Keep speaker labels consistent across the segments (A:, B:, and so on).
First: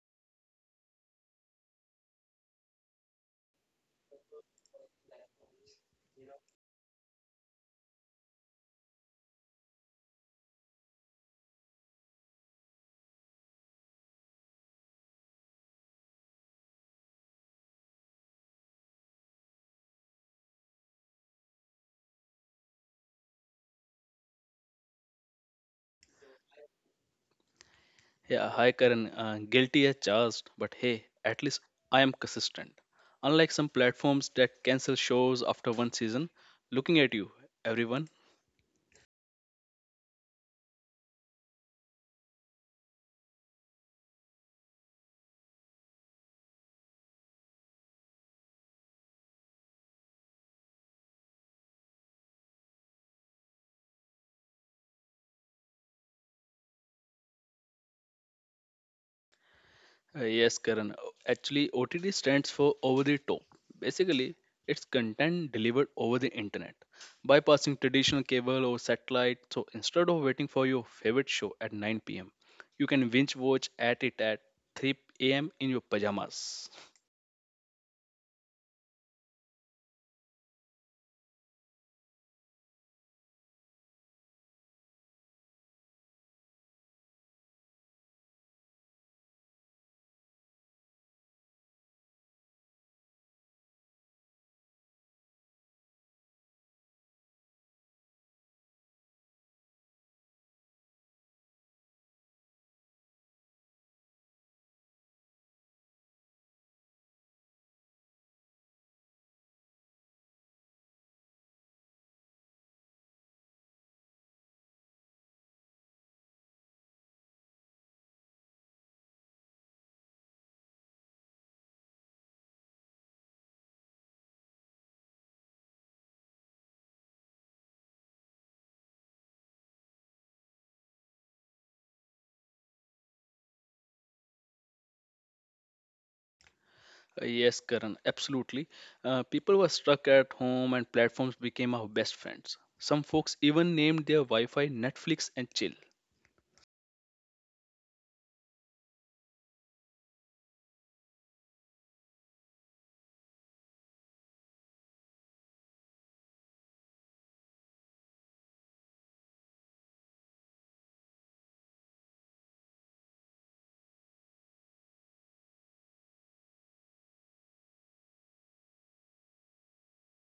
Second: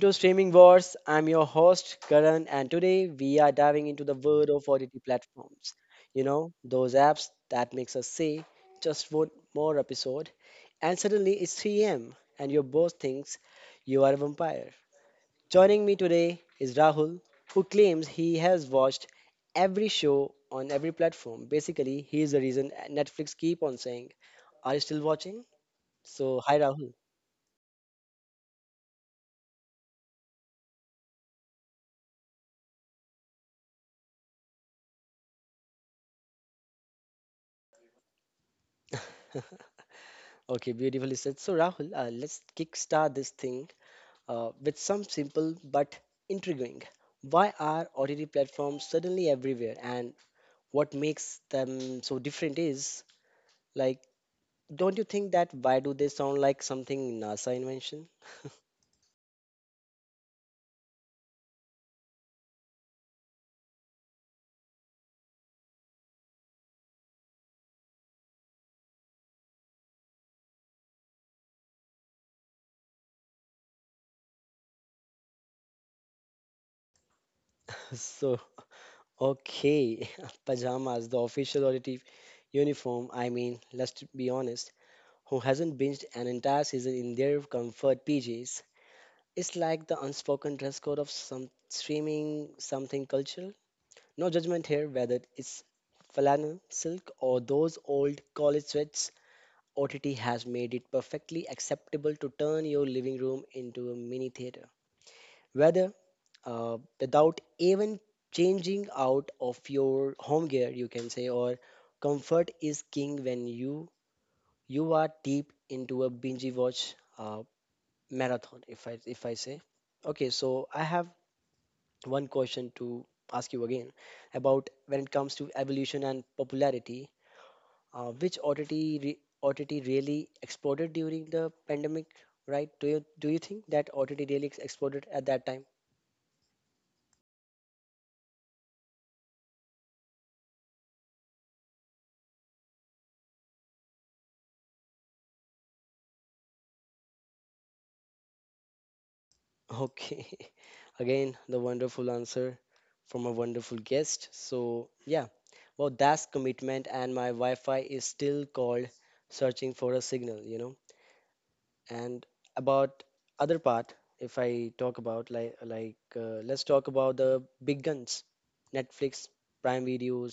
A: to Streaming Wars. I'm your host, Karan, and today we are diving into the world of OTT platforms. You know, those apps that makes us say, just one more episode, and suddenly it's 3 a.m. and your boss thinks you are a vampire. Joining me today is Rahul, who claims he has watched every show on every platform. Basically, he is the reason Netflix keep on saying, are you still watching? So, hi Rahul.
B: Yeah, hi Karan. Guilty as charged, but hey, at least I am consistent. Unlike some platforms that cancel shows after one season, looking at you, everyone.
A: Okay, beautifully said. So Rahul, let's kickstart this thing, with some simple but intriguing. Why are OTT platforms suddenly everywhere, and what makes them so different is like, don't you think that why do they sound like something NASA invention?
B: Yes, Karan. Actually, OTT stands for over the top. Basically, it's content delivered over the internet, bypassing traditional cable or satellite. So instead of waiting for your favorite show at 9 p.m., you can binge watch at it at 3 a.m. in your pajamas.
A: so, okay, pajamas, the official OTT uniform. I mean, let's be honest, who hasn't binged an entire season in their comfort PJs? It's like the unspoken dress code of some streaming something culture. No judgment here whether it's flannel, silk, or those old college sweats. OTT has made it perfectly acceptable to turn your living room into a mini theater. Whether without even changing out of your home gear, you can say, or comfort is king when you are deep into a binge watch marathon. If I say, okay, so I have one question to ask you again about when it comes to evolution and popularity, which OTT really exploded during the pandemic, right? Do you think that OTT really exploded at that time?
B: Yes, Karan, absolutely. People were stuck at home and platforms became our best friends. Some folks even named their Wi Fi Netflix and chill.
A: Okay, again the wonderful answer from a wonderful guest. So yeah, well that's commitment, and my Wi-Fi is still called searching for a signal, you know. And about other part, if I talk about let's talk about the big guns: Netflix, Prime Videos,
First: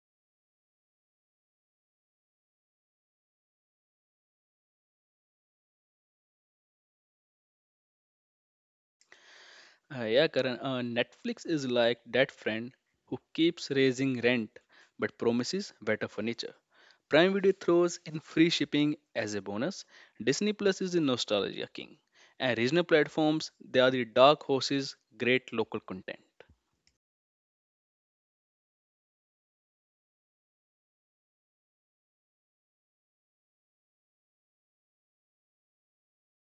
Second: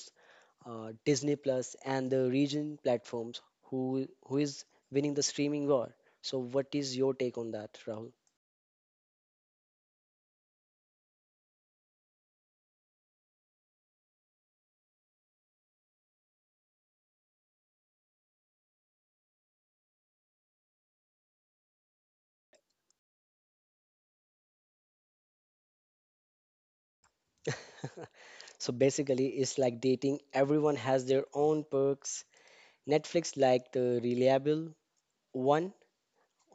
A: Disney Plus and the region platforms. Who is winning the streaming war? So what is your take on that, Rahul?
B: Yeah, Karan, Netflix is like that friend who keeps raising rent but promises better furniture. Prime Video throws in free shipping as a bonus. Disney Plus is the nostalgia king. And regional platforms, they are the dark horses, great local content.
A: So basically it's like dating, everyone has their own perks. Netflix like the reliable one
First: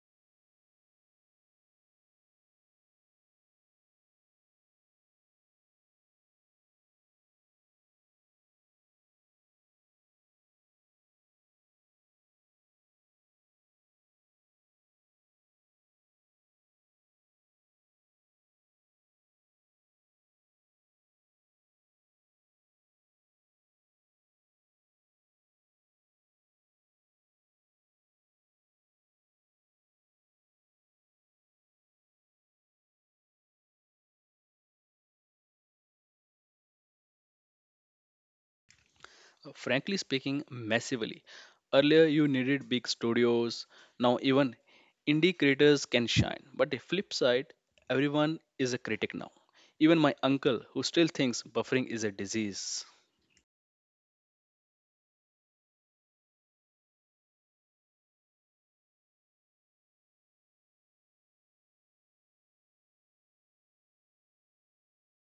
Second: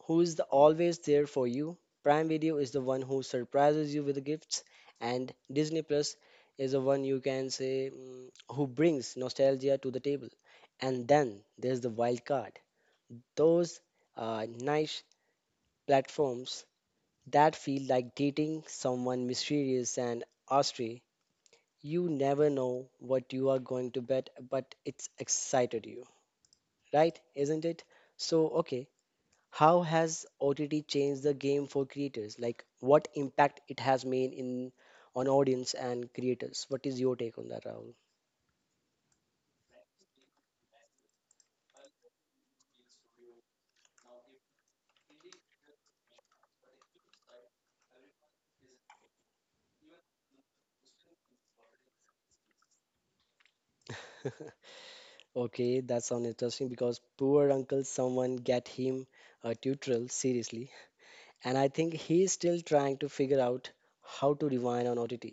A: who is the always there for you. Prime Video is the one who surprises you with the gifts, and Disney Plus is the one you can say, mm, who brings nostalgia to the table. And then there's the wild card. Those niche platforms that feel like dating someone mysterious and austere. You never know what you are going to bet, but it's excited you, right? Isn't it? So, okay, how has OTT changed the game for creators? Like, what impact it has made in on audience and creators? What is your take on that, Rahul?
B: Frankly speaking, massively. Earlier, you needed big studios. Now, even indie creators can shine. But the flip side, everyone is a critic now. Even my uncle, who still thinks buffering is a disease.
A: Okay, that sounds interesting because poor uncle, someone get him a tutorial seriously, and I think he's still trying to figure out how to rewind on OTT.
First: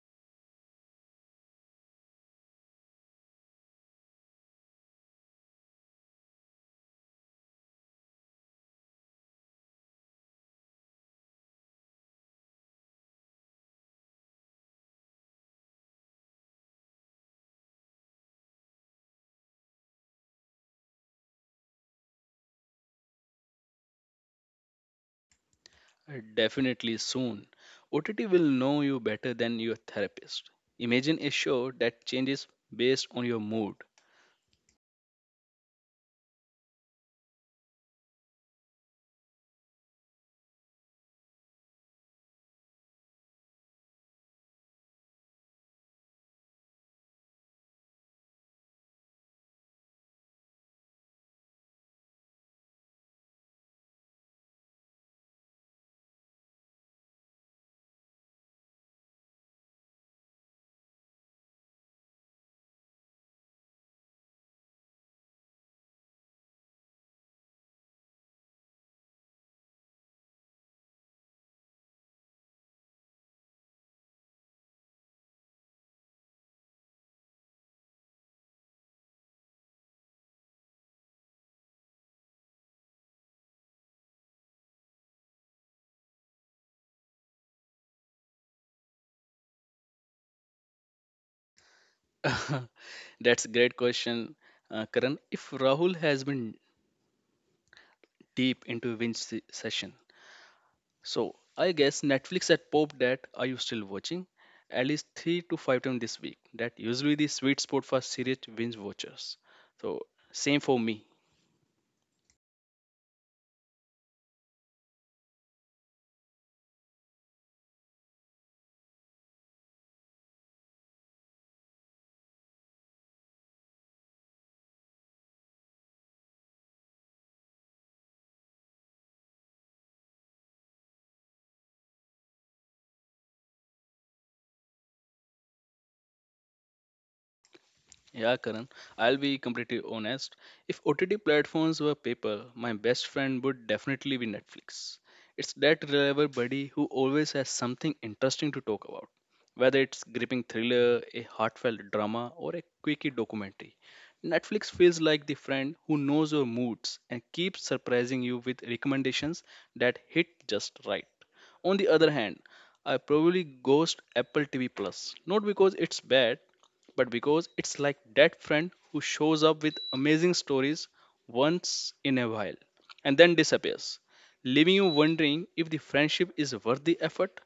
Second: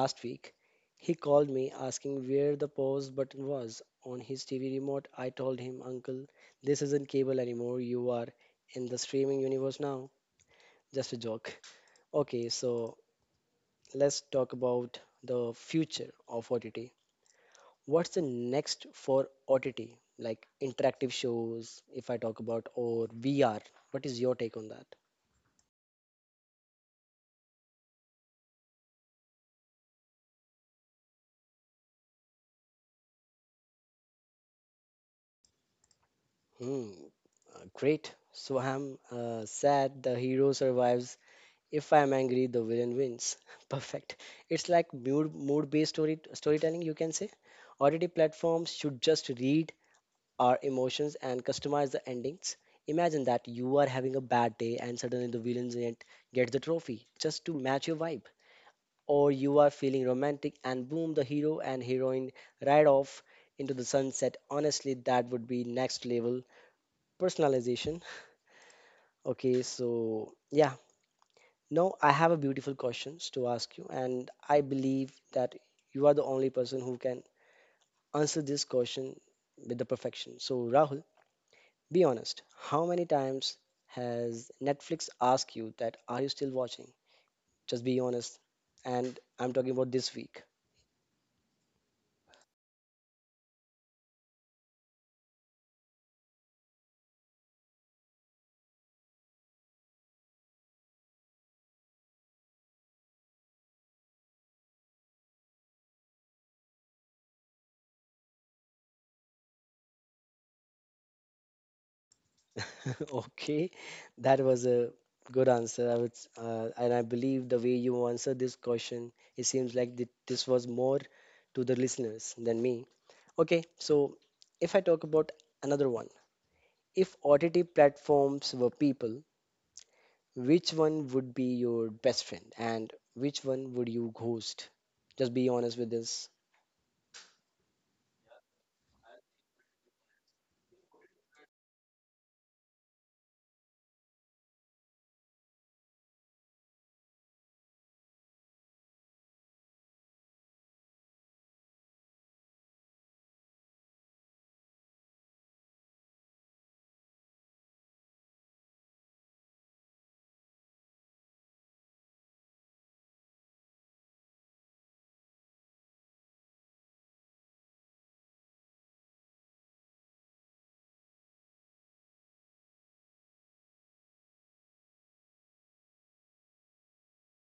A: Last week, he called me asking where the pause button was on his TV remote. I told him, Uncle, this isn't cable anymore. You are in the streaming universe now. Just a joke. Okay, so let's talk about the future of OTT. What's the next for OTT? Like interactive shows, if I talk about, or VR. What is your take on that?
B: Definitely soon, OTT will know you better than your therapist. Imagine a show that changes based on your mood.
A: Hmm, great. So I'm sad the hero survives. If I'm angry, the villain wins. Perfect. It's like mood based storytelling, you can say. OTT platforms should just read our emotions and customize the endings. Imagine that you are having a bad day and suddenly the villain gent gets the trophy just to match your vibe. Or you are feeling romantic and boom, the hero and heroine ride off into the sunset. Honestly, that would be next level personalization. Okay, so yeah, now I have a beautiful questions to ask you, and I believe that you are the only person who can answer this question with the perfection. So Rahul, be honest, how many times has Netflix asked you that are you still watching? Just be honest. And I'm talking about this week.
B: That's a great question, Karan. If Rahul has been deep into session, so I guess Netflix had popped that are you still watching at least three to five times this week. That usually the sweet spot for serious binge watchers. So same for me.
A: Okay, that was a good answer. I would, and I believe the way you answered this question, it seems like this was more to the listeners than me. Okay, so if I talk about another one, if OTT platforms were people, which one would be your best friend and which one would you ghost? Just be honest with this.
B: Yeah, Karan, I'll be completely honest. If OTT platforms were paper, my best friend would definitely be Netflix. It's that reliable buddy who always has something interesting to talk about, whether it's gripping thriller, a heartfelt drama, or a quickie documentary. Netflix feels like the friend who knows your moods and keeps surprising you with recommendations that hit just right. On the other hand, I probably ghost Apple TV Plus. Not because it's bad, but because it's like that friend who shows up with amazing stories once in a while and then disappears, leaving you wondering if the friendship is worth the effort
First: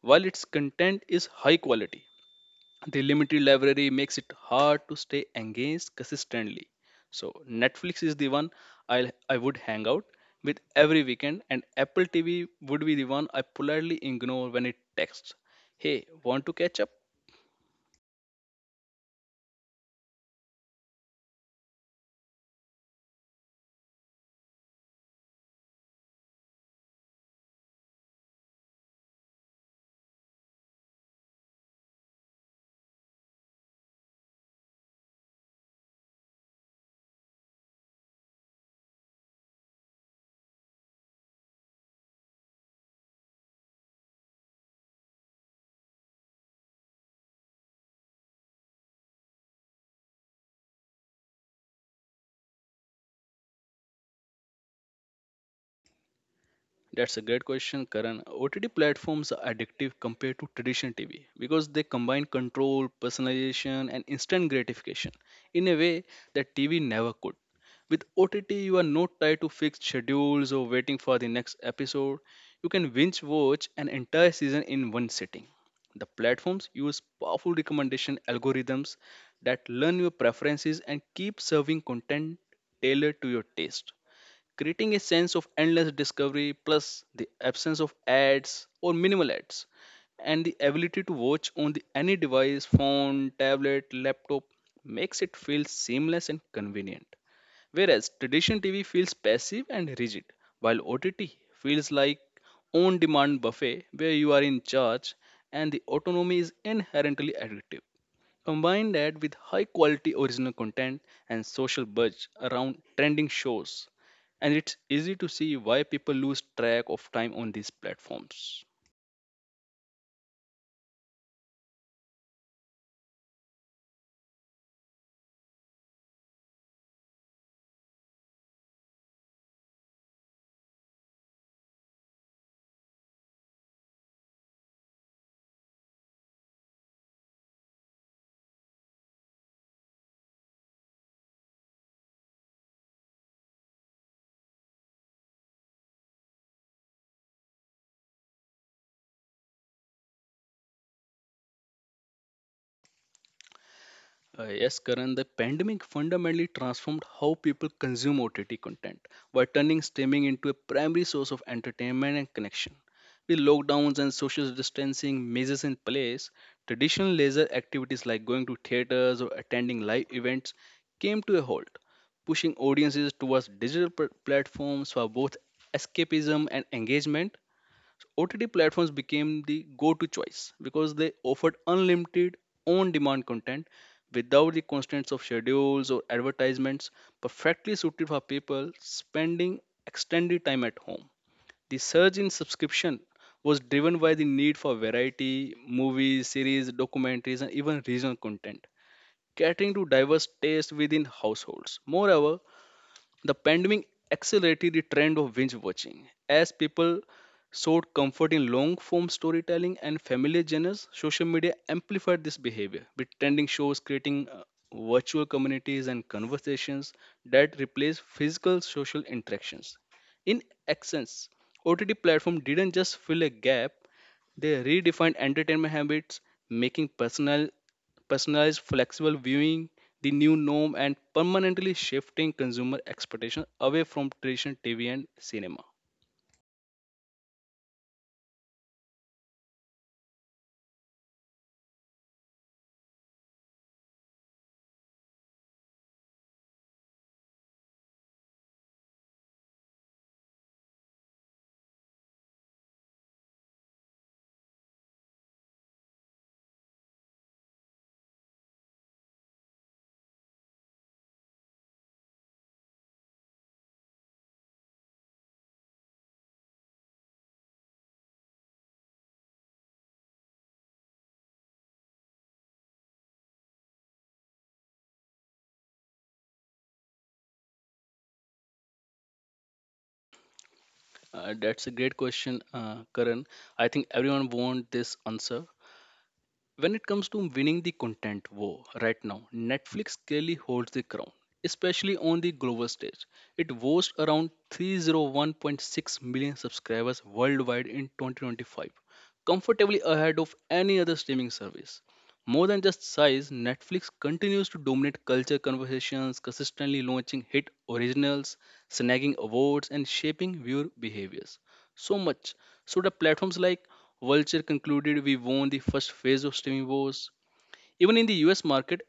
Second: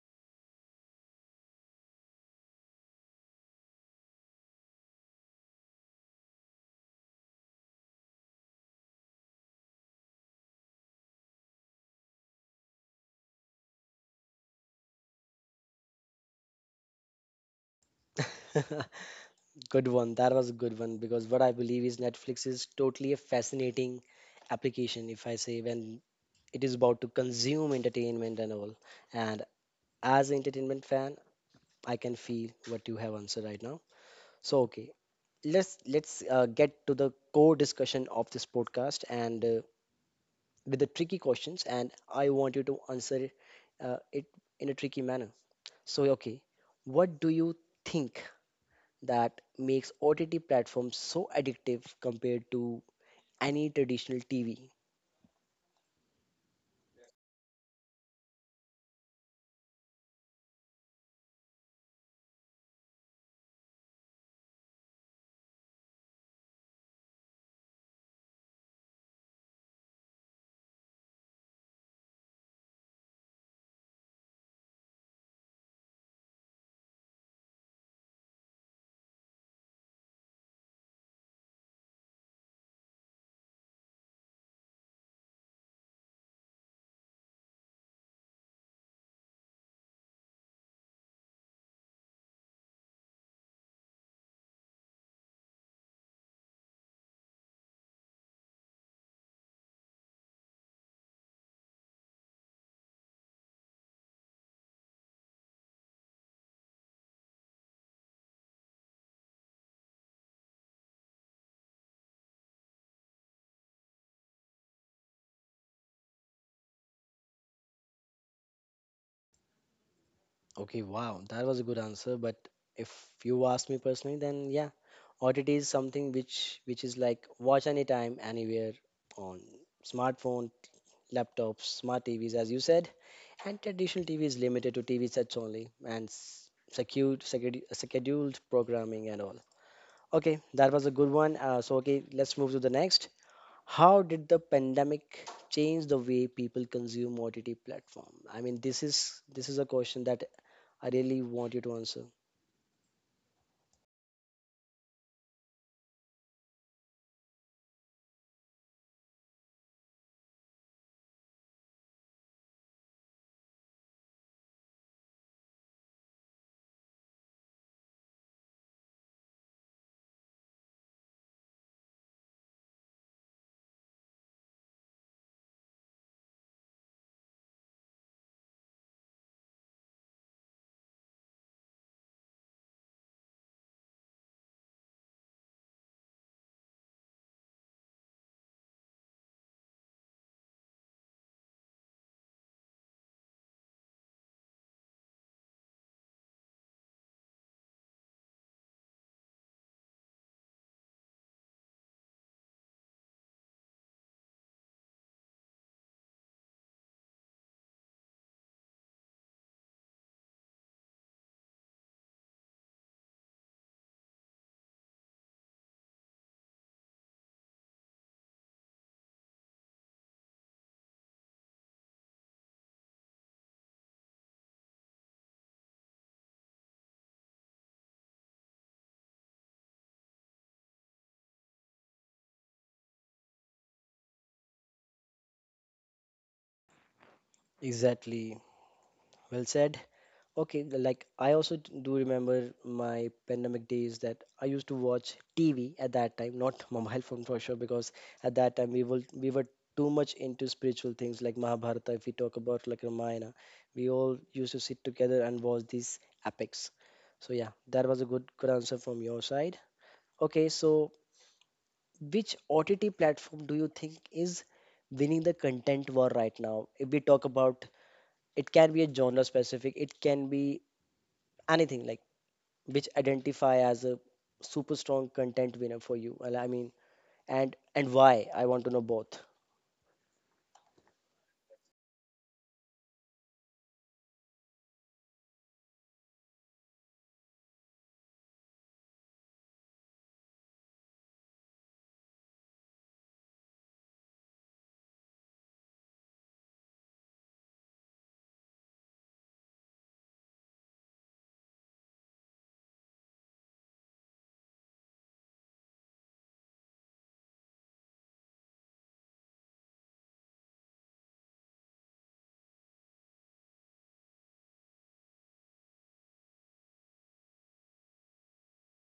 B: while its content is high quality, the limited library makes it hard to stay engaged consistently. So Netflix is the one i I would hang out with every weekend, and Apple TV would be the one I politely ignore when it texts, hey, want to catch up?
A: Good one. That was a good one because what I believe is Netflix is totally a fascinating application, if I say, when it is about to consume entertainment and all. And as an entertainment fan, I can feel what you have answered right now. So, okay, let's get to the core discussion of this podcast and, with the tricky questions, and I want you to answer it in a tricky manner. So, okay, what do you think that makes OTT platforms so addictive compared to any traditional TV?
B: That's a great question, Karan. OTT platforms are addictive compared to traditional TV because they combine control, personalization, and instant gratification in a way that TV never could. With OTT, you are not tied to fixed schedules or waiting for the next episode. You can binge watch an entire season in one sitting. The platforms use powerful recommendation algorithms that learn your preferences and keep serving content tailored to your taste, creating a sense of endless discovery. Plus the absence of ads or minimal ads and the ability to watch on the, any device, phone, tablet, laptop, makes it feel seamless and convenient, whereas traditional TV feels passive and rigid, while OTT feels like on demand buffet where you are in charge, and the autonomy is inherently addictive. Combine that with high quality original content and social buzz around trending shows, and it's easy to see why people lose track of time on these platforms.
A: Okay, wow, that was a good answer. But if you ask me personally, then yeah, OTT is something which is like watch anytime, anywhere on smartphone, laptops, smart TVs, as you said, and traditional TV is limited to TV sets only and secured, scheduled programming and all. Okay, that was a good one. So, okay, let's move to the next. How did the pandemic change the way people consume OTT platform? I mean, this is a question that I really want you to answer.
B: Yes, Karan, the pandemic fundamentally transformed how people consume OTT content by turning streaming into a primary source of entertainment and connection. With lockdowns and social distancing measures in place, traditional leisure activities like going to theaters or attending live events came to a halt, pushing audiences towards digital platforms for both escapism and engagement. OTT platforms became the go to choice because they offered unlimited on demand content without the constraints of schedules or advertisements, perfectly suited for people spending extended time at home. The surge in subscription was driven by the need for variety, movies, series, documentaries, and even regional content, catering to diverse tastes within households. Moreover, the pandemic accelerated the trend of binge watching as people sought comfort in long form storytelling and familiar genres. Social media amplified this behavior, with trending shows creating virtual communities and conversations that replace physical social interactions. In essence, OTT platform didn't just fill a gap; they redefined entertainment habits, making personalized flexible viewing, the new norm, and permanently shifting consumer expectations away from traditional TV and cinema.
A: Exactly. Well said. Okay, like I also do remember my pandemic days that I used to watch TV at that time, not mobile phone for sure, because at that time we were too much into spiritual things like Mahabharata. If we talk about like Ramayana, we all used to sit together and watch these epics. So yeah, that was a good answer from your side. Okay, so which OTT platform do you think is winning the content war right now? If we talk about, it can be a genre specific, it can be anything like which identify as a super strong content winner for you. Well, I mean, and why, I want to know both.
B: That's a great question, Karan. I think everyone wants this answer. When it comes to winning the content war right now, Netflix clearly holds the crown, especially on the global stage. It boasts around 301.6 million subscribers worldwide in 2025, comfortably ahead of any other streaming service. More than just size, Netflix continues to dominate culture conversations, consistently launching hit originals, snagging awards, and shaping viewer behaviors so much. So the platforms like Vulture concluded we won the first phase of streaming wars. Even in the US market,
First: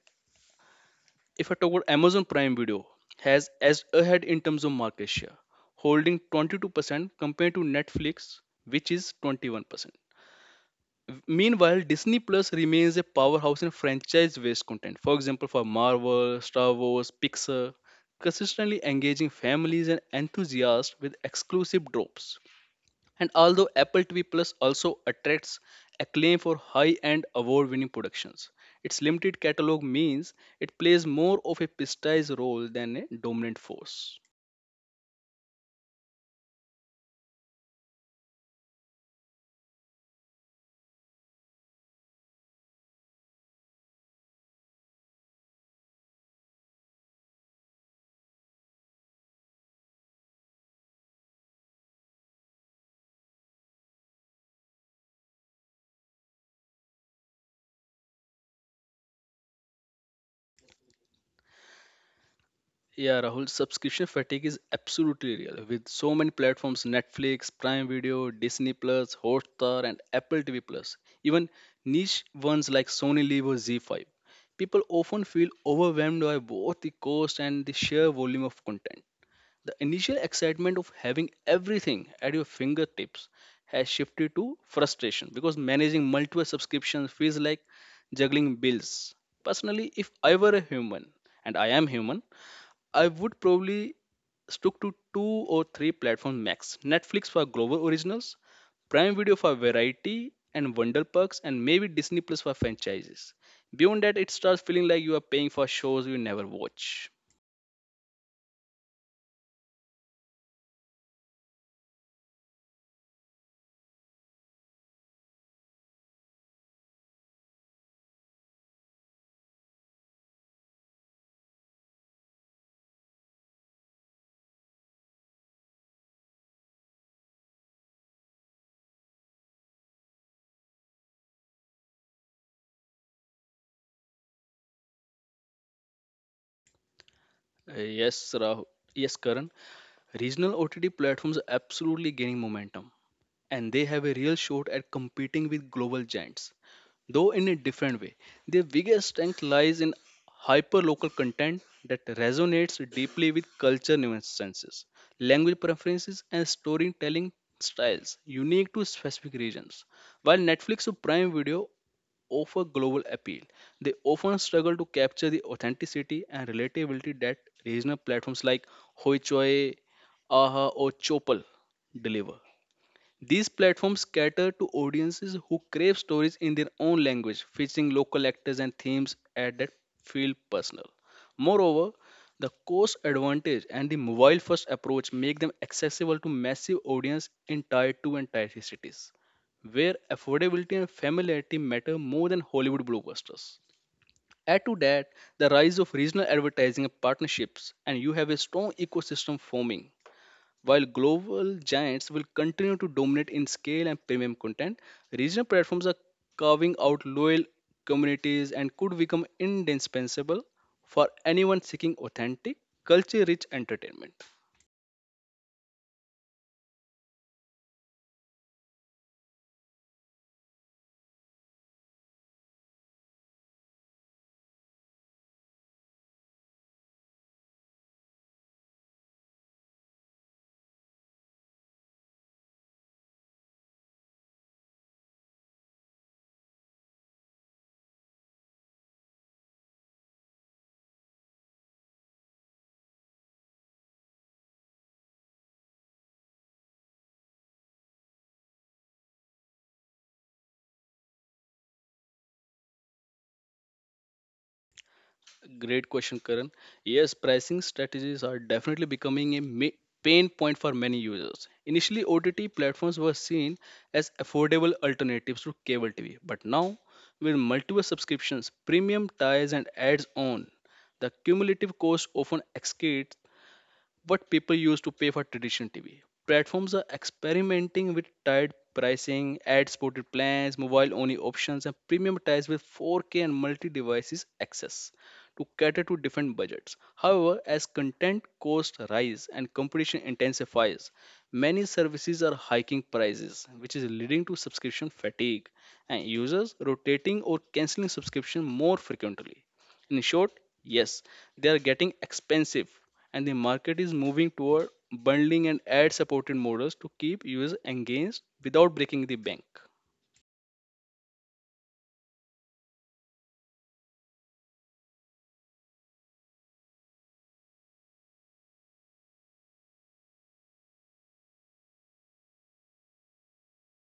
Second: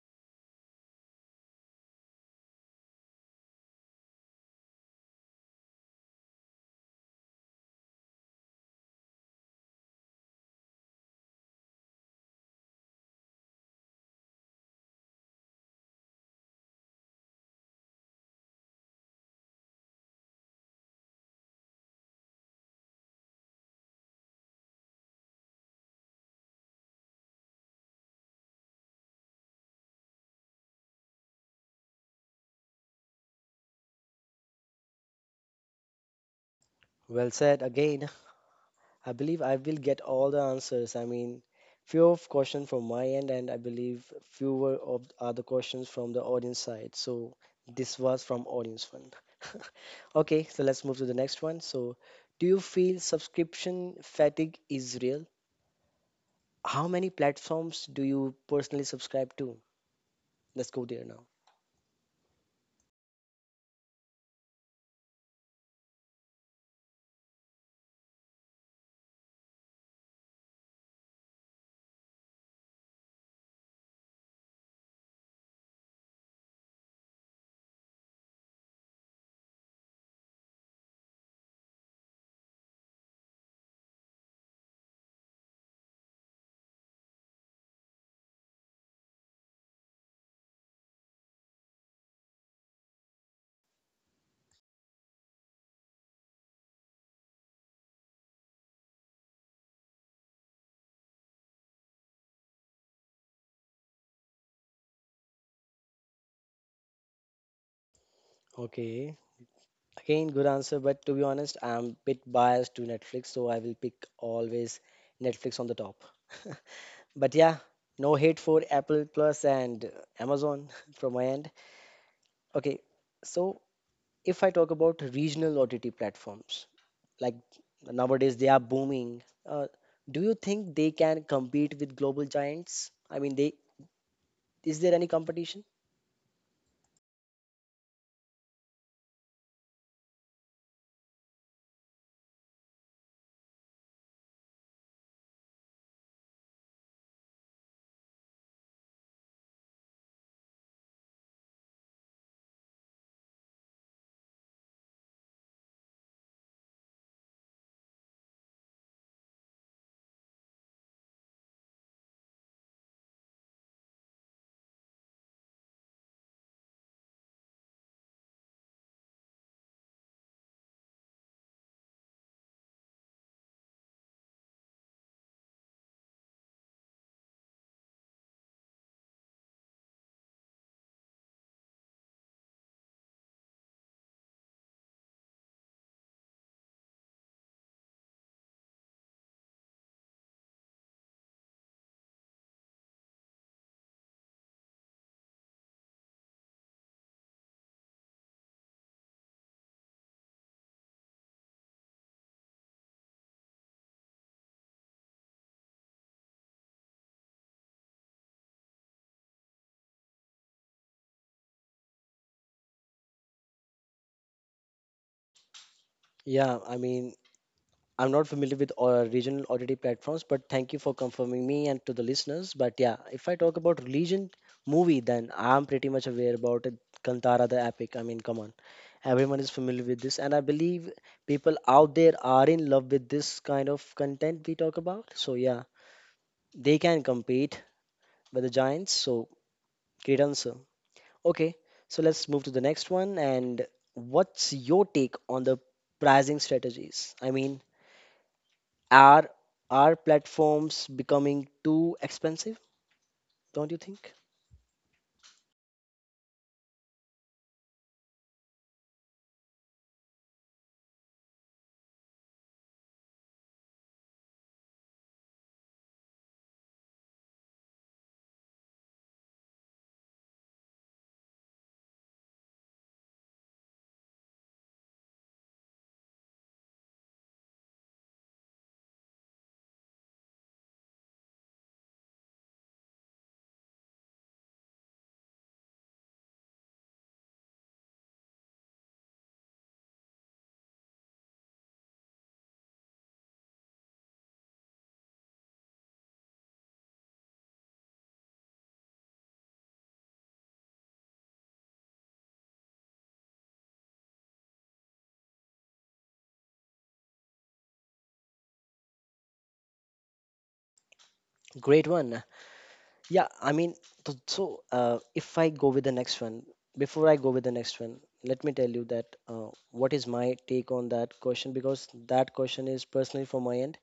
B: if I talk about Amazon Prime Video, has as ahead in terms of market share, holding 22% compared to Netflix, which is 21%. Meanwhile, Disney Plus remains a powerhouse in franchise-based content. For example, for Marvel, Star Wars, Pixar, consistently engaging families and enthusiasts with exclusive drops. And although Apple TV Plus also attracts acclaim for high end award winning productions, its limited catalog means it plays more of a prestige role than a dominant force.
A: Well said again. I believe I will get all the answers. I mean, few of question from my end and I believe fewer of other questions from the audience side, so this was from audience one. Okay, so let's move to the next one. So do you feel subscription fatigue is real? How many platforms do you personally subscribe to? Let's go there now.
B: Yeah, Rahul, subscription fatigue is absolutely real. With so many platforms, Netflix, Prime Video, Disney Plus, Hotstar, and Apple TV Plus, even niche ones like Sony Live or Z5, people often feel overwhelmed by both the cost and the sheer volume of content. The initial excitement of having everything at your fingertips has shifted to frustration because managing multiple subscriptions feels like juggling bills. Personally, if I were a human, and I am human, I would probably stuck to two or three platforms max, Netflix for global originals, Prime Video for variety and wonder perks, and maybe Disney Plus for franchises. Beyond that, it starts feeling like you are paying for shows you never watch.
A: Okay, again, good answer, but to be honest, I'm a bit biased to Netflix, so I will pick always Netflix on the top. But yeah, no hate for Apple Plus and Amazon from my end. Okay, so if I talk about regional OTT platforms, like nowadays they are booming, do you think they can compete with global giants? I mean, they, is there any competition?
B: Yes, Karan. Regional OTT platforms are absolutely gaining momentum, and they have a real shot at competing with global giants though in a different way. Their biggest strength lies in hyperlocal content that resonates deeply with culture nuances, language preferences, and storytelling styles unique to specific regions. While Netflix or Prime Video offer global appeal, they often struggle to capture the authenticity and relatability that regional platforms like Hoichoi, Aha, or Chopal deliver. These platforms cater to audiences who crave stories in their own language, featuring local actors and themes at that feel personal. Moreover, the cost advantage and the mobile first approach make them accessible to massive audience in tier 2 and tier 3 cities, where affordability and familiarity matter more than Hollywood blockbusters. Add to that the rise of regional advertising partnerships, and you have a strong ecosystem forming. While global giants will continue to dominate in scale and premium content, regional platforms are carving out loyal communities and could become indispensable for anyone seeking authentic, culture rich entertainment.
A: Yeah, I mean, I'm not familiar with regional OTT platforms, but thank you for confirming me and to the listeners. But yeah, if I talk about religion movie, then I'm pretty much aware about it. Kantara the Epic. I mean, come on, everyone is familiar with this, and I believe people out there are in love with this kind of content we talk about. So yeah, they can compete with the giants. So great answer. Okay, so let's move to the next one. And what's your take on the pricing strategies? I mean, Are are platforms becoming too expensive? Don't you think?
B: Great question, Karan. Yes, pricing strategies are definitely becoming a pain point for many users. Initially, OTT platforms were seen as affordable alternatives to cable TV, but now, with multiple subscriptions, premium ties, and ads on, the cumulative cost often exceeds what people used to pay for traditional TV. Platforms are experimenting with tiered pricing, ad supported plans, mobile only options, and premium ties with 4K and multi devices access to cater to different budgets. However, as content costs rise and competition intensifies, many services are hiking prices, which is leading to subscription fatigue and users rotating or canceling subscription more frequently. In short, yes, they are getting expensive, and the market is moving toward bundling and ad supported models to keep users engaged without breaking the bank.
A: Great one. Yeah, I mean, so if I go with the next one, before I go with the next one, let me tell you that, what is my take on that question, because that question is personally from my end.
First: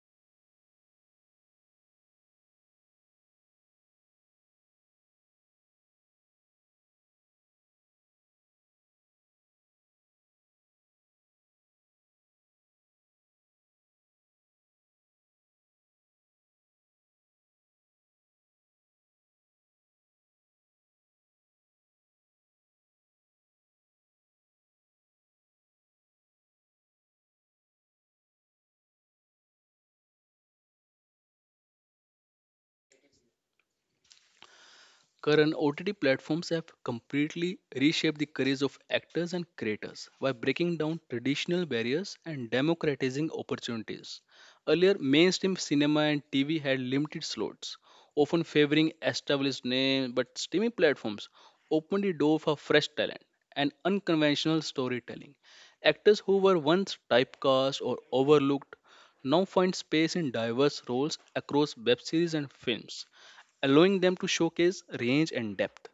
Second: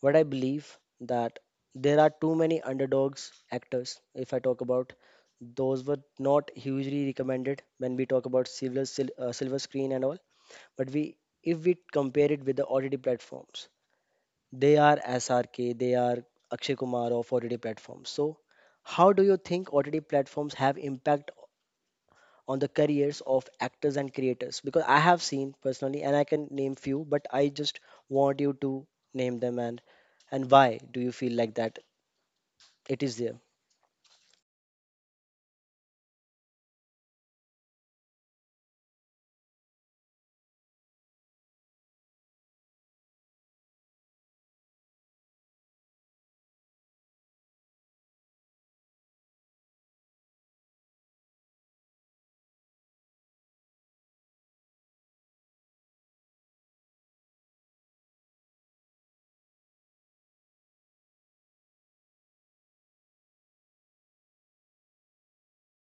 A: What I believe that there are too many underdogs actors. If I talk about those were not hugely recommended when we talk about silver screen and all, but we, if we compare it with the OTT platforms, they are SRK, they are Akshay Kumar of OTT platforms. So, how do you think OTT platforms have impact on the careers of actors and creators? Because I have seen personally, and I can name few, but I just want you to name them, and why do you feel like that? It is there.
B: Current OTT platforms have completely reshaped the careers of actors and creators by breaking down traditional barriers and democratizing opportunities. Earlier, mainstream cinema and TV had limited slots, often favoring established names, but streaming platforms opened the door for fresh talent and unconventional storytelling. Actors who were once typecast or overlooked now find space in diverse roles across web series and films, allowing them to showcase range and depth.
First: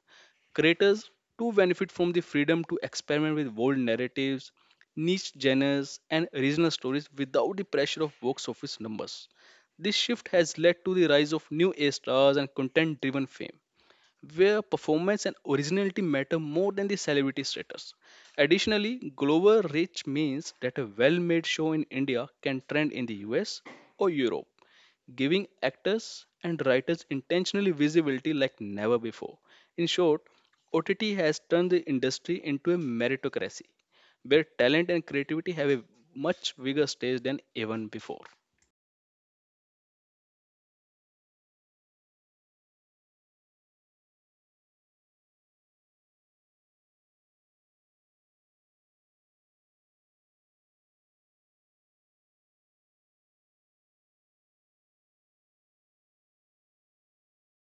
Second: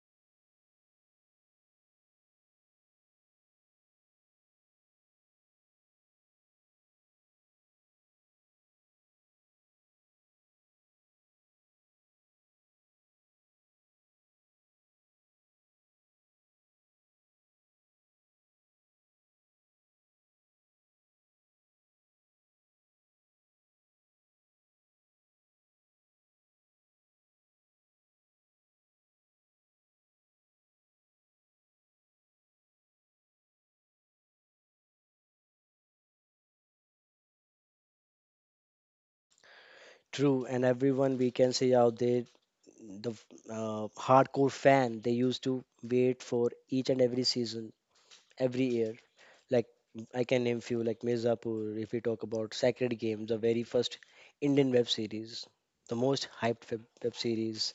B: Creators too benefit from the freedom to experiment with bold narratives, niche genres, and regional stories without the pressure of box office numbers. This shift has led to the rise of new A stars and content driven fame, where performance and originality matter more than the celebrity status. Additionally, global reach means that a well made show in India can trend in the US or Europe, giving actors and writers intentionally visibility like never before. In short, OTT has turned the industry into a meritocracy where talent and creativity have a much bigger stage than even before.
A: True, and everyone we can see out there, the, hardcore fan, they used to wait for each and every season, every year, like I can name few like Mirzapur. If we talk about Sacred Games, the very first Indian web series, the most hyped web series,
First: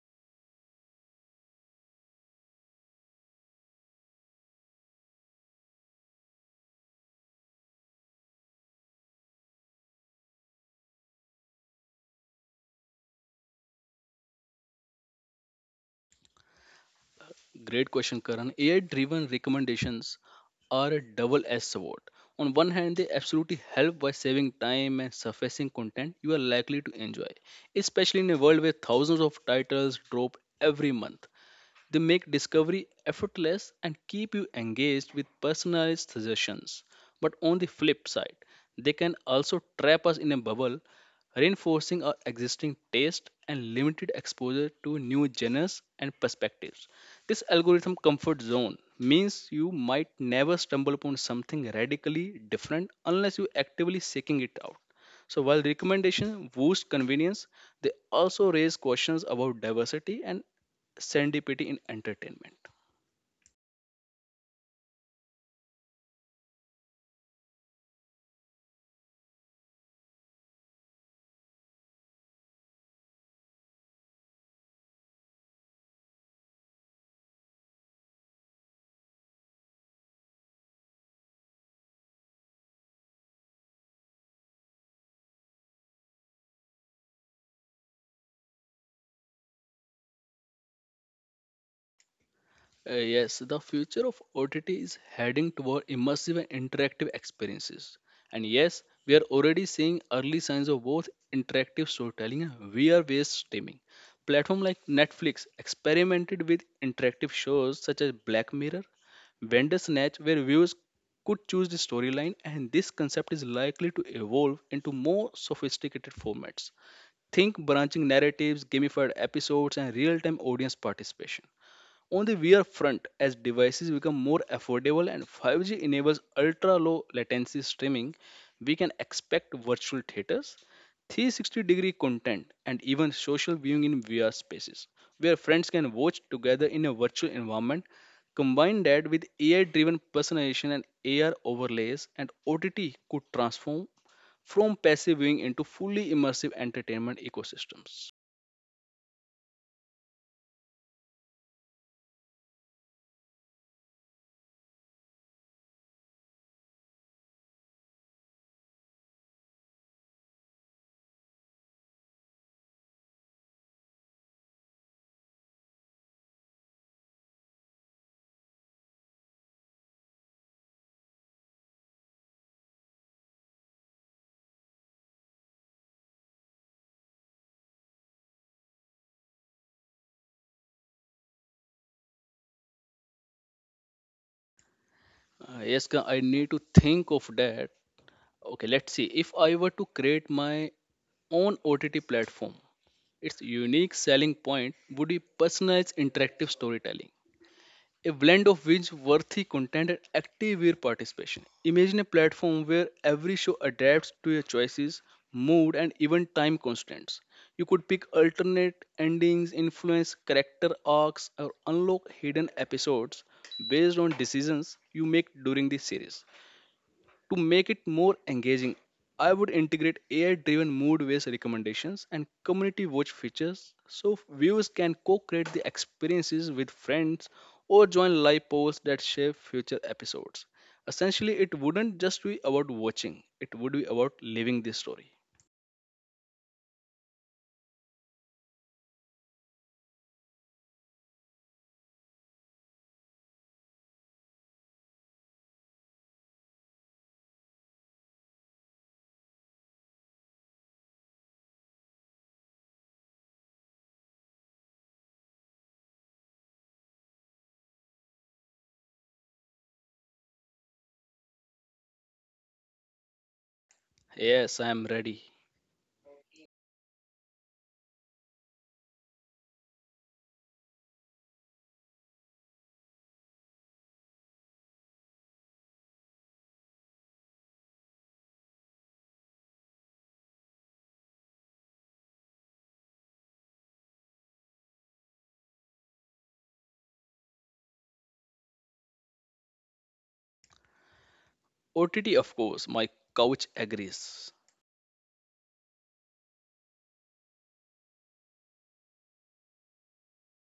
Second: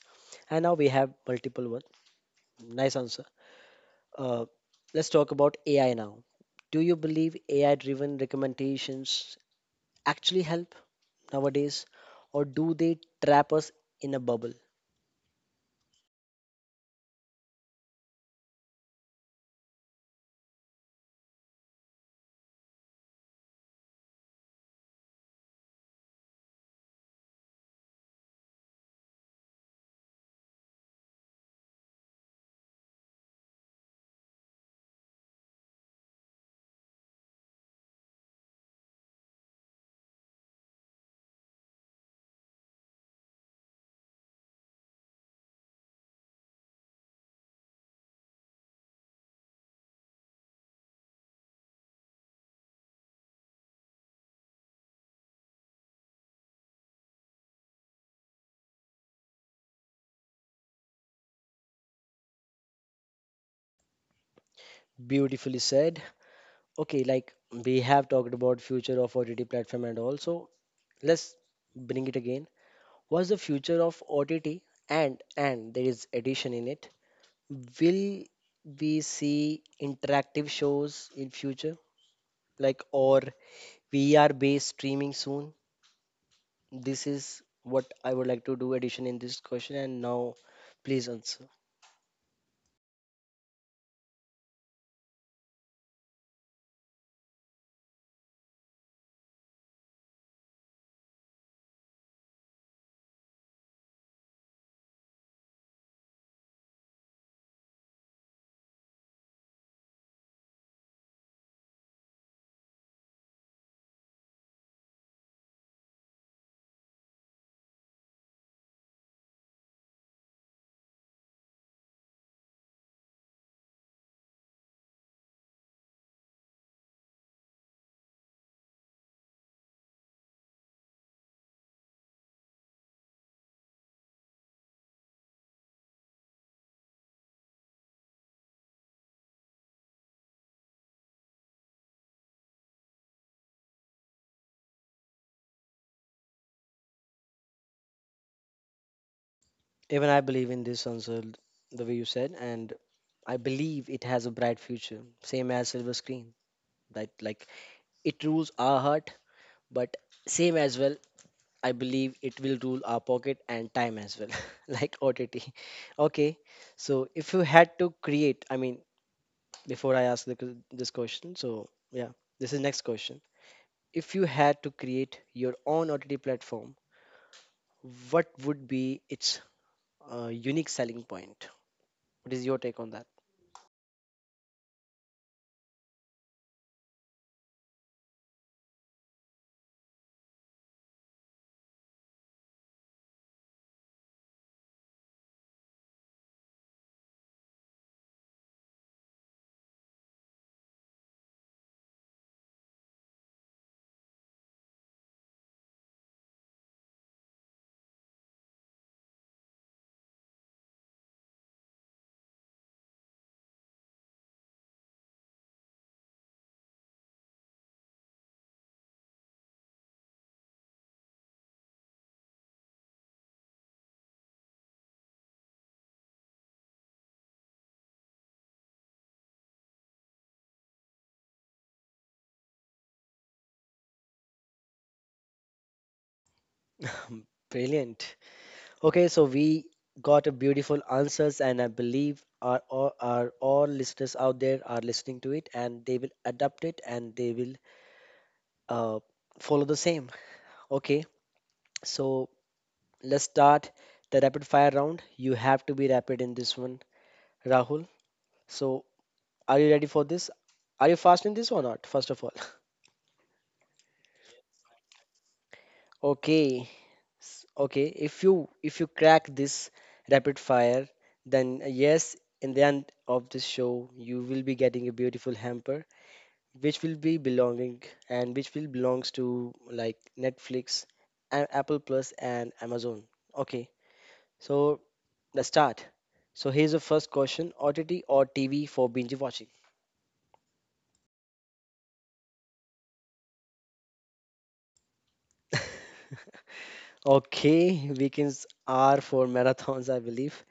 A: and now we have multiple one. Nice answer. Uh, let's talk about AI now. Do you believe AI-driven recommendations actually help nowadays, or do they trap us in a bubble?
B: Great question, Karan. AI driven recommendations are a double edged sword. On one hand, they absolutely help by saving time and surfacing content you are likely to enjoy, especially in a world where thousands of titles drop every month. They make discovery effortless and keep you engaged with personalized suggestions. But on the flip side, they can also trap us in a bubble, reinforcing our existing taste and limited exposure to new genres and perspectives. This algorithm comfort zone means you might never stumble upon something radically different unless you actively seeking it out. So while recommendations boost convenience, they also raise questions about diversity and serendipity in entertainment.
A: Beautifully said. Okay, like we have talked about future of OTT platform and also let's bring it again. What's the future of OTT? And there is addition in it. Will we see interactive shows in future, like or VR based streaming soon? This is what I would like to do addition in this question. And now, please answer.
B: Yes, the future of OTT is heading toward immersive and interactive experiences. And yes, we are already seeing early signs of both interactive storytelling and VR-based streaming. Platforms like Netflix experimented with interactive shows such as Black Mirror, Bandersnatch, where viewers could choose the storyline, and this concept is likely to evolve into more sophisticated formats. Think branching narratives, gamified episodes, and real-time audience participation. On the wear front, as devices become more affordable and 5G enables ultra low latency streaming, we can expect virtual theaters, 360-degree content, and even social viewing in VR spaces, where friends can watch together in a virtual environment. Combine that with AI driven personalization and AR overlays, and OTT could transform from passive viewing into fully immersive entertainment ecosystems.
A: Even I believe in this answer, the way you said, and I believe it has a bright future. Same as silver screen, that like it rules our heart, but same as well I believe it will rule our pocket and time as well, like OTT. Okay, so if you had to create, I mean, before I ask this question, so yeah, this is next question. If you had to create your own OTT platform, what would be its unique selling point? What is your take on that?
B: Yes, Ka, I need to think of that. Okay, let's see. If I were to create my own OTT platform, its unique selling point would be personalized interactive storytelling, a blend of which worthy content and active viewer participation. Imagine a platform where every show adapts to your choices, mood, and even time constraints. You could pick alternate endings, influence character arcs, or unlock hidden episodes based on decisions you make during the series. To make it more engaging, I would integrate AI driven mood based recommendations and community watch features so viewers can co create the experiences with friends or join live polls that shape future episodes. Essentially, it wouldn't just be about watching, it would be about living the story.
A: Brilliant. Okay, so we got a beautiful answers, and I believe our all listeners out there are listening to it, and they will adapt it, and they will uh, follow the same. Okay, so let's start the rapid fire round. You have to be rapid in this one, Rahul. So, are you ready for this? Are you fast in this or not? First of all,
B: Yes, I am ready.
A: okay, okay. If you crack this rapid fire, then yes, in the end of this show, you will be getting a beautiful hamper, which will be belonging and which will belongs to like Netflix, Apple Plus, and Amazon. Okay, so let's start. So here's the first question: OTT or TV for binge watching?
B: OTT, of course, my couch agrees.
A: Okay, weekends are for marathons, I believe.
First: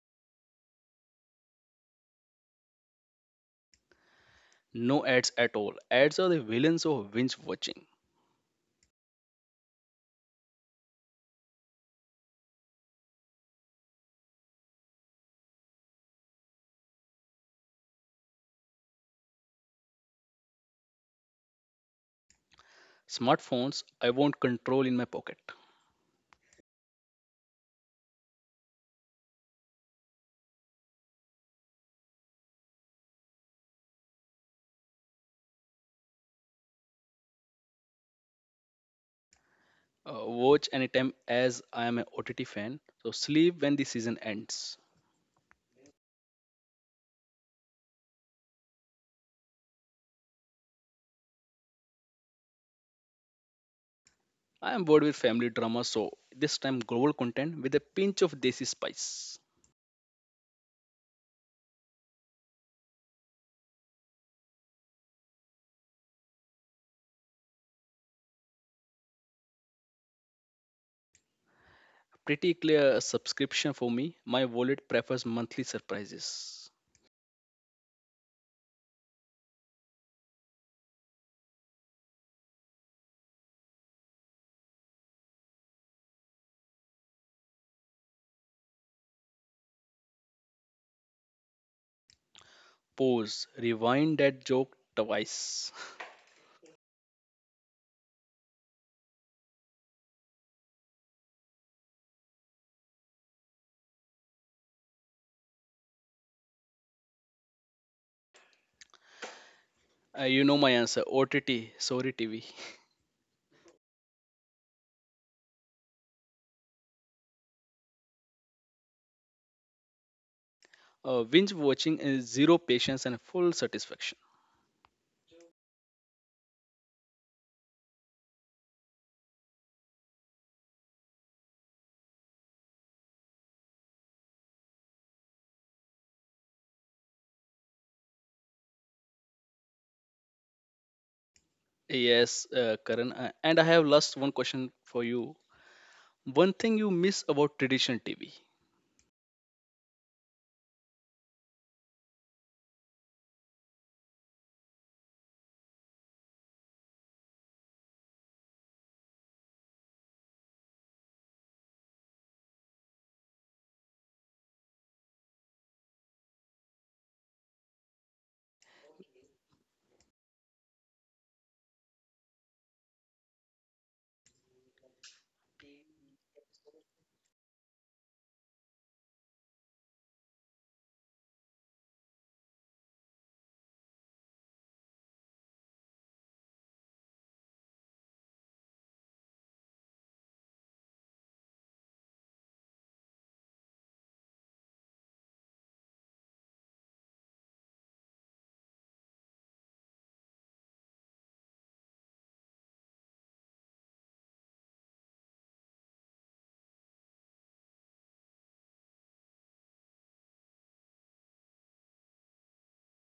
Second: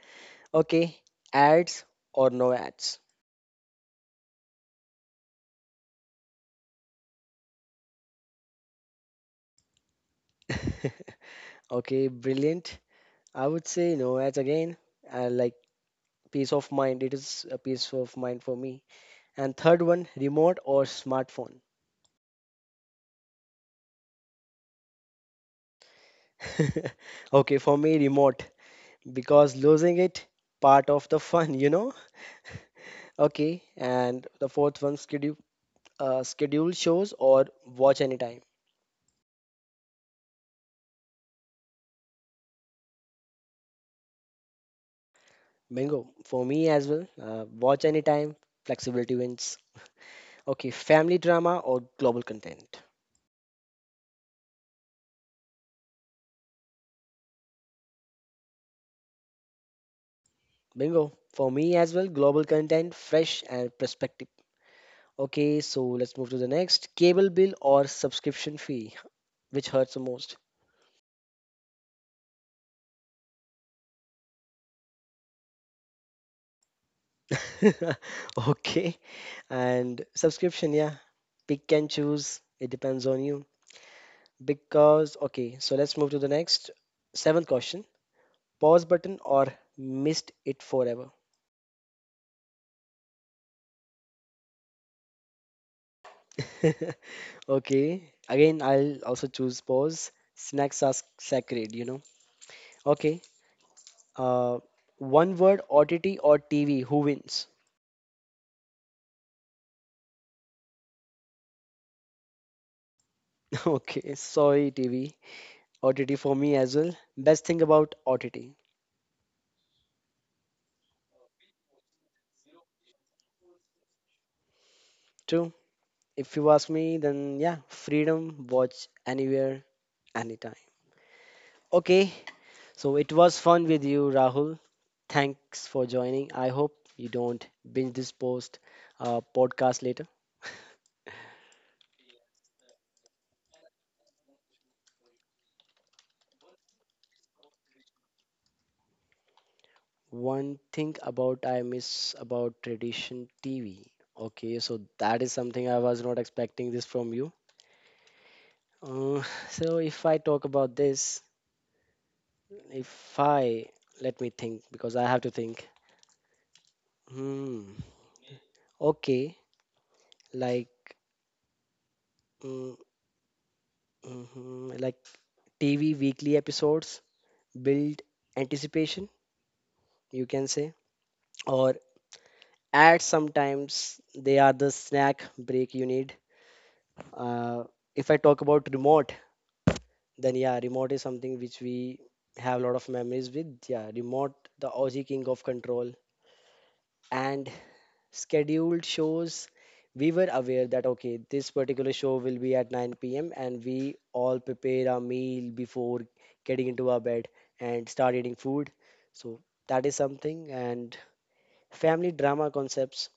A: Okay, ads or no ads?
B: No ads at all. Ads are the villains of binge watching.
A: Okay, brilliant. I would say no ads again. I like peace of mind. It is a peace of mind for me. And third one, remote or smartphone?
B: Smartphones, I want control in my pocket.
A: Okay, for me, remote because losing it part of the fun, you know? Okay, and the fourth one, schedule shows or watch anytime?
B: Watch anytime as I am an OTT fan. So sleep when the season ends.
A: Bingo. For me as well, watch anytime, flexibility wins. Okay, family drama or global content?
B: I am bored with family drama, so this time global content with a pinch of desi spice.
A: Bingo. For me as well, global content, fresh and perspective. Okay, so let's move to the next. Cable bill or subscription fee? Which hurts the most?
B: Pretty clear subscription for me. My wallet prefers monthly surprises.
A: Okay, and subscription, yeah. Pick and choose. It depends on you. Because, okay, so let's move to the next seventh question. Pause button or missed it forever.
B: Pause. Rewind that joke twice.
A: Okay. Again, I'll also choose pause. Snacks are sacred. Okay. Uh, One word, OTT or TV. Who wins?
B: You know my answer. OTT. Sorry, TV.
A: Okay. Sorry, TV. OTT for me as well. Best thing about OTT.
B: Binge watching is zero patience and full satisfaction.
A: True. If you ask me, then yeah, freedom, watch anywhere, anytime. Okay. So it was fun with you, Rahul. Thanks for joining. I hope you don't binge this post podcast later.
B: Yes, Karan. And I have last one question for you. One thing you miss about traditional TV.
A: One thing about I miss about tradition TV. Okay, so that is something I was not expecting this from you. Uh, so if I talk about this, if I let me think because I have to think. Hmm. Okay, like mm, mhm, like TV weekly episodes build anticipation, you can say. Or ads sometimes they are the snack break you need. uh, if I talk about remote, then yeah, remote is something which we have a lot of memories with. Yeah, remote, the Aussie king of control. And scheduled shows, we were aware that okay, this particular show will be at 9 p.m., and we all prepare our meal before getting into our bed and start eating food. So that is something. And family drama concepts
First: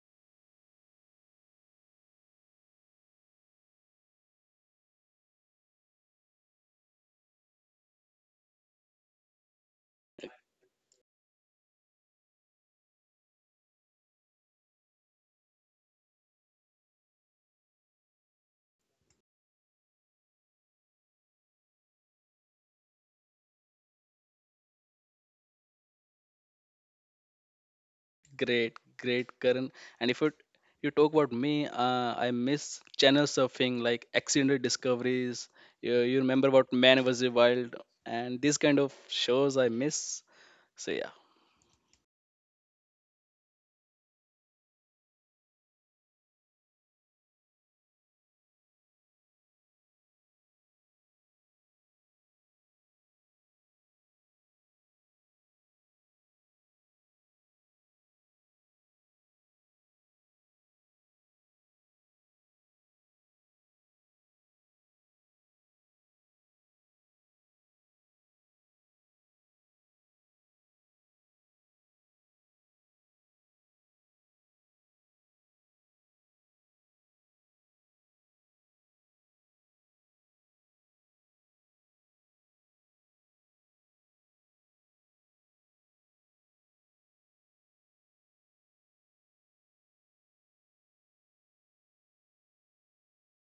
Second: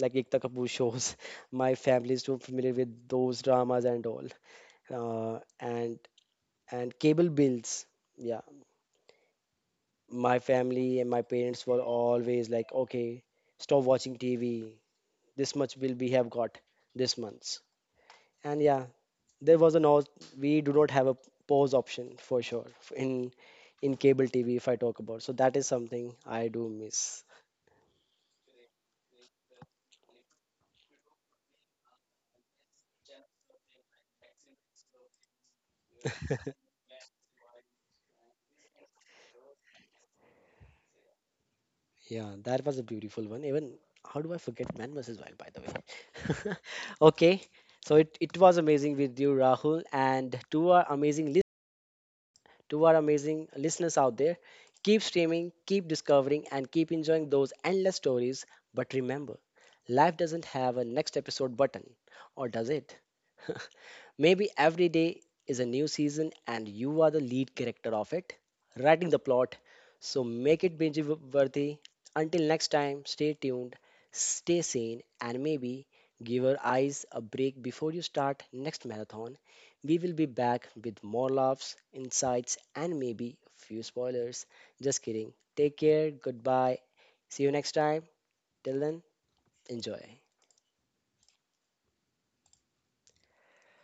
A: like Ekta Kapoor shows. My family is too familiar with those dramas and all. Uh, and and cable bills. Yeah, my family and my parents were always like, okay, stop watching TV. This much bill we have got this month. And yeah, there was a no. We do not have a pause option for sure in in cable TV if I talk about. So that is something I do miss.
B: Great, great, Karan. And if you talk about me, I miss channel surfing, like accidental discoveries. You remember about Man vs Wild and these kind of shows I miss. So yeah,
A: Yeah, that was a beautiful one. Even how do I forget Man versus Wild, by the way? Okay, so it was amazing with you, Rahul, and to our amazing listeners out there, keep streaming, keep discovering, and keep enjoying those endless stories. But remember, life doesn't have a next episode button, or does it? Maybe every day is a new season and you are the lead character of it, writing the plot. So make it binge worthy. Until next time, stay tuned, stay sane, and maybe give our eyes a break before you start next marathon. We will be back with more laughs, insights, and maybe a few spoilers. Just kidding. Take care. Goodbye. See you next time. Till then, enjoy.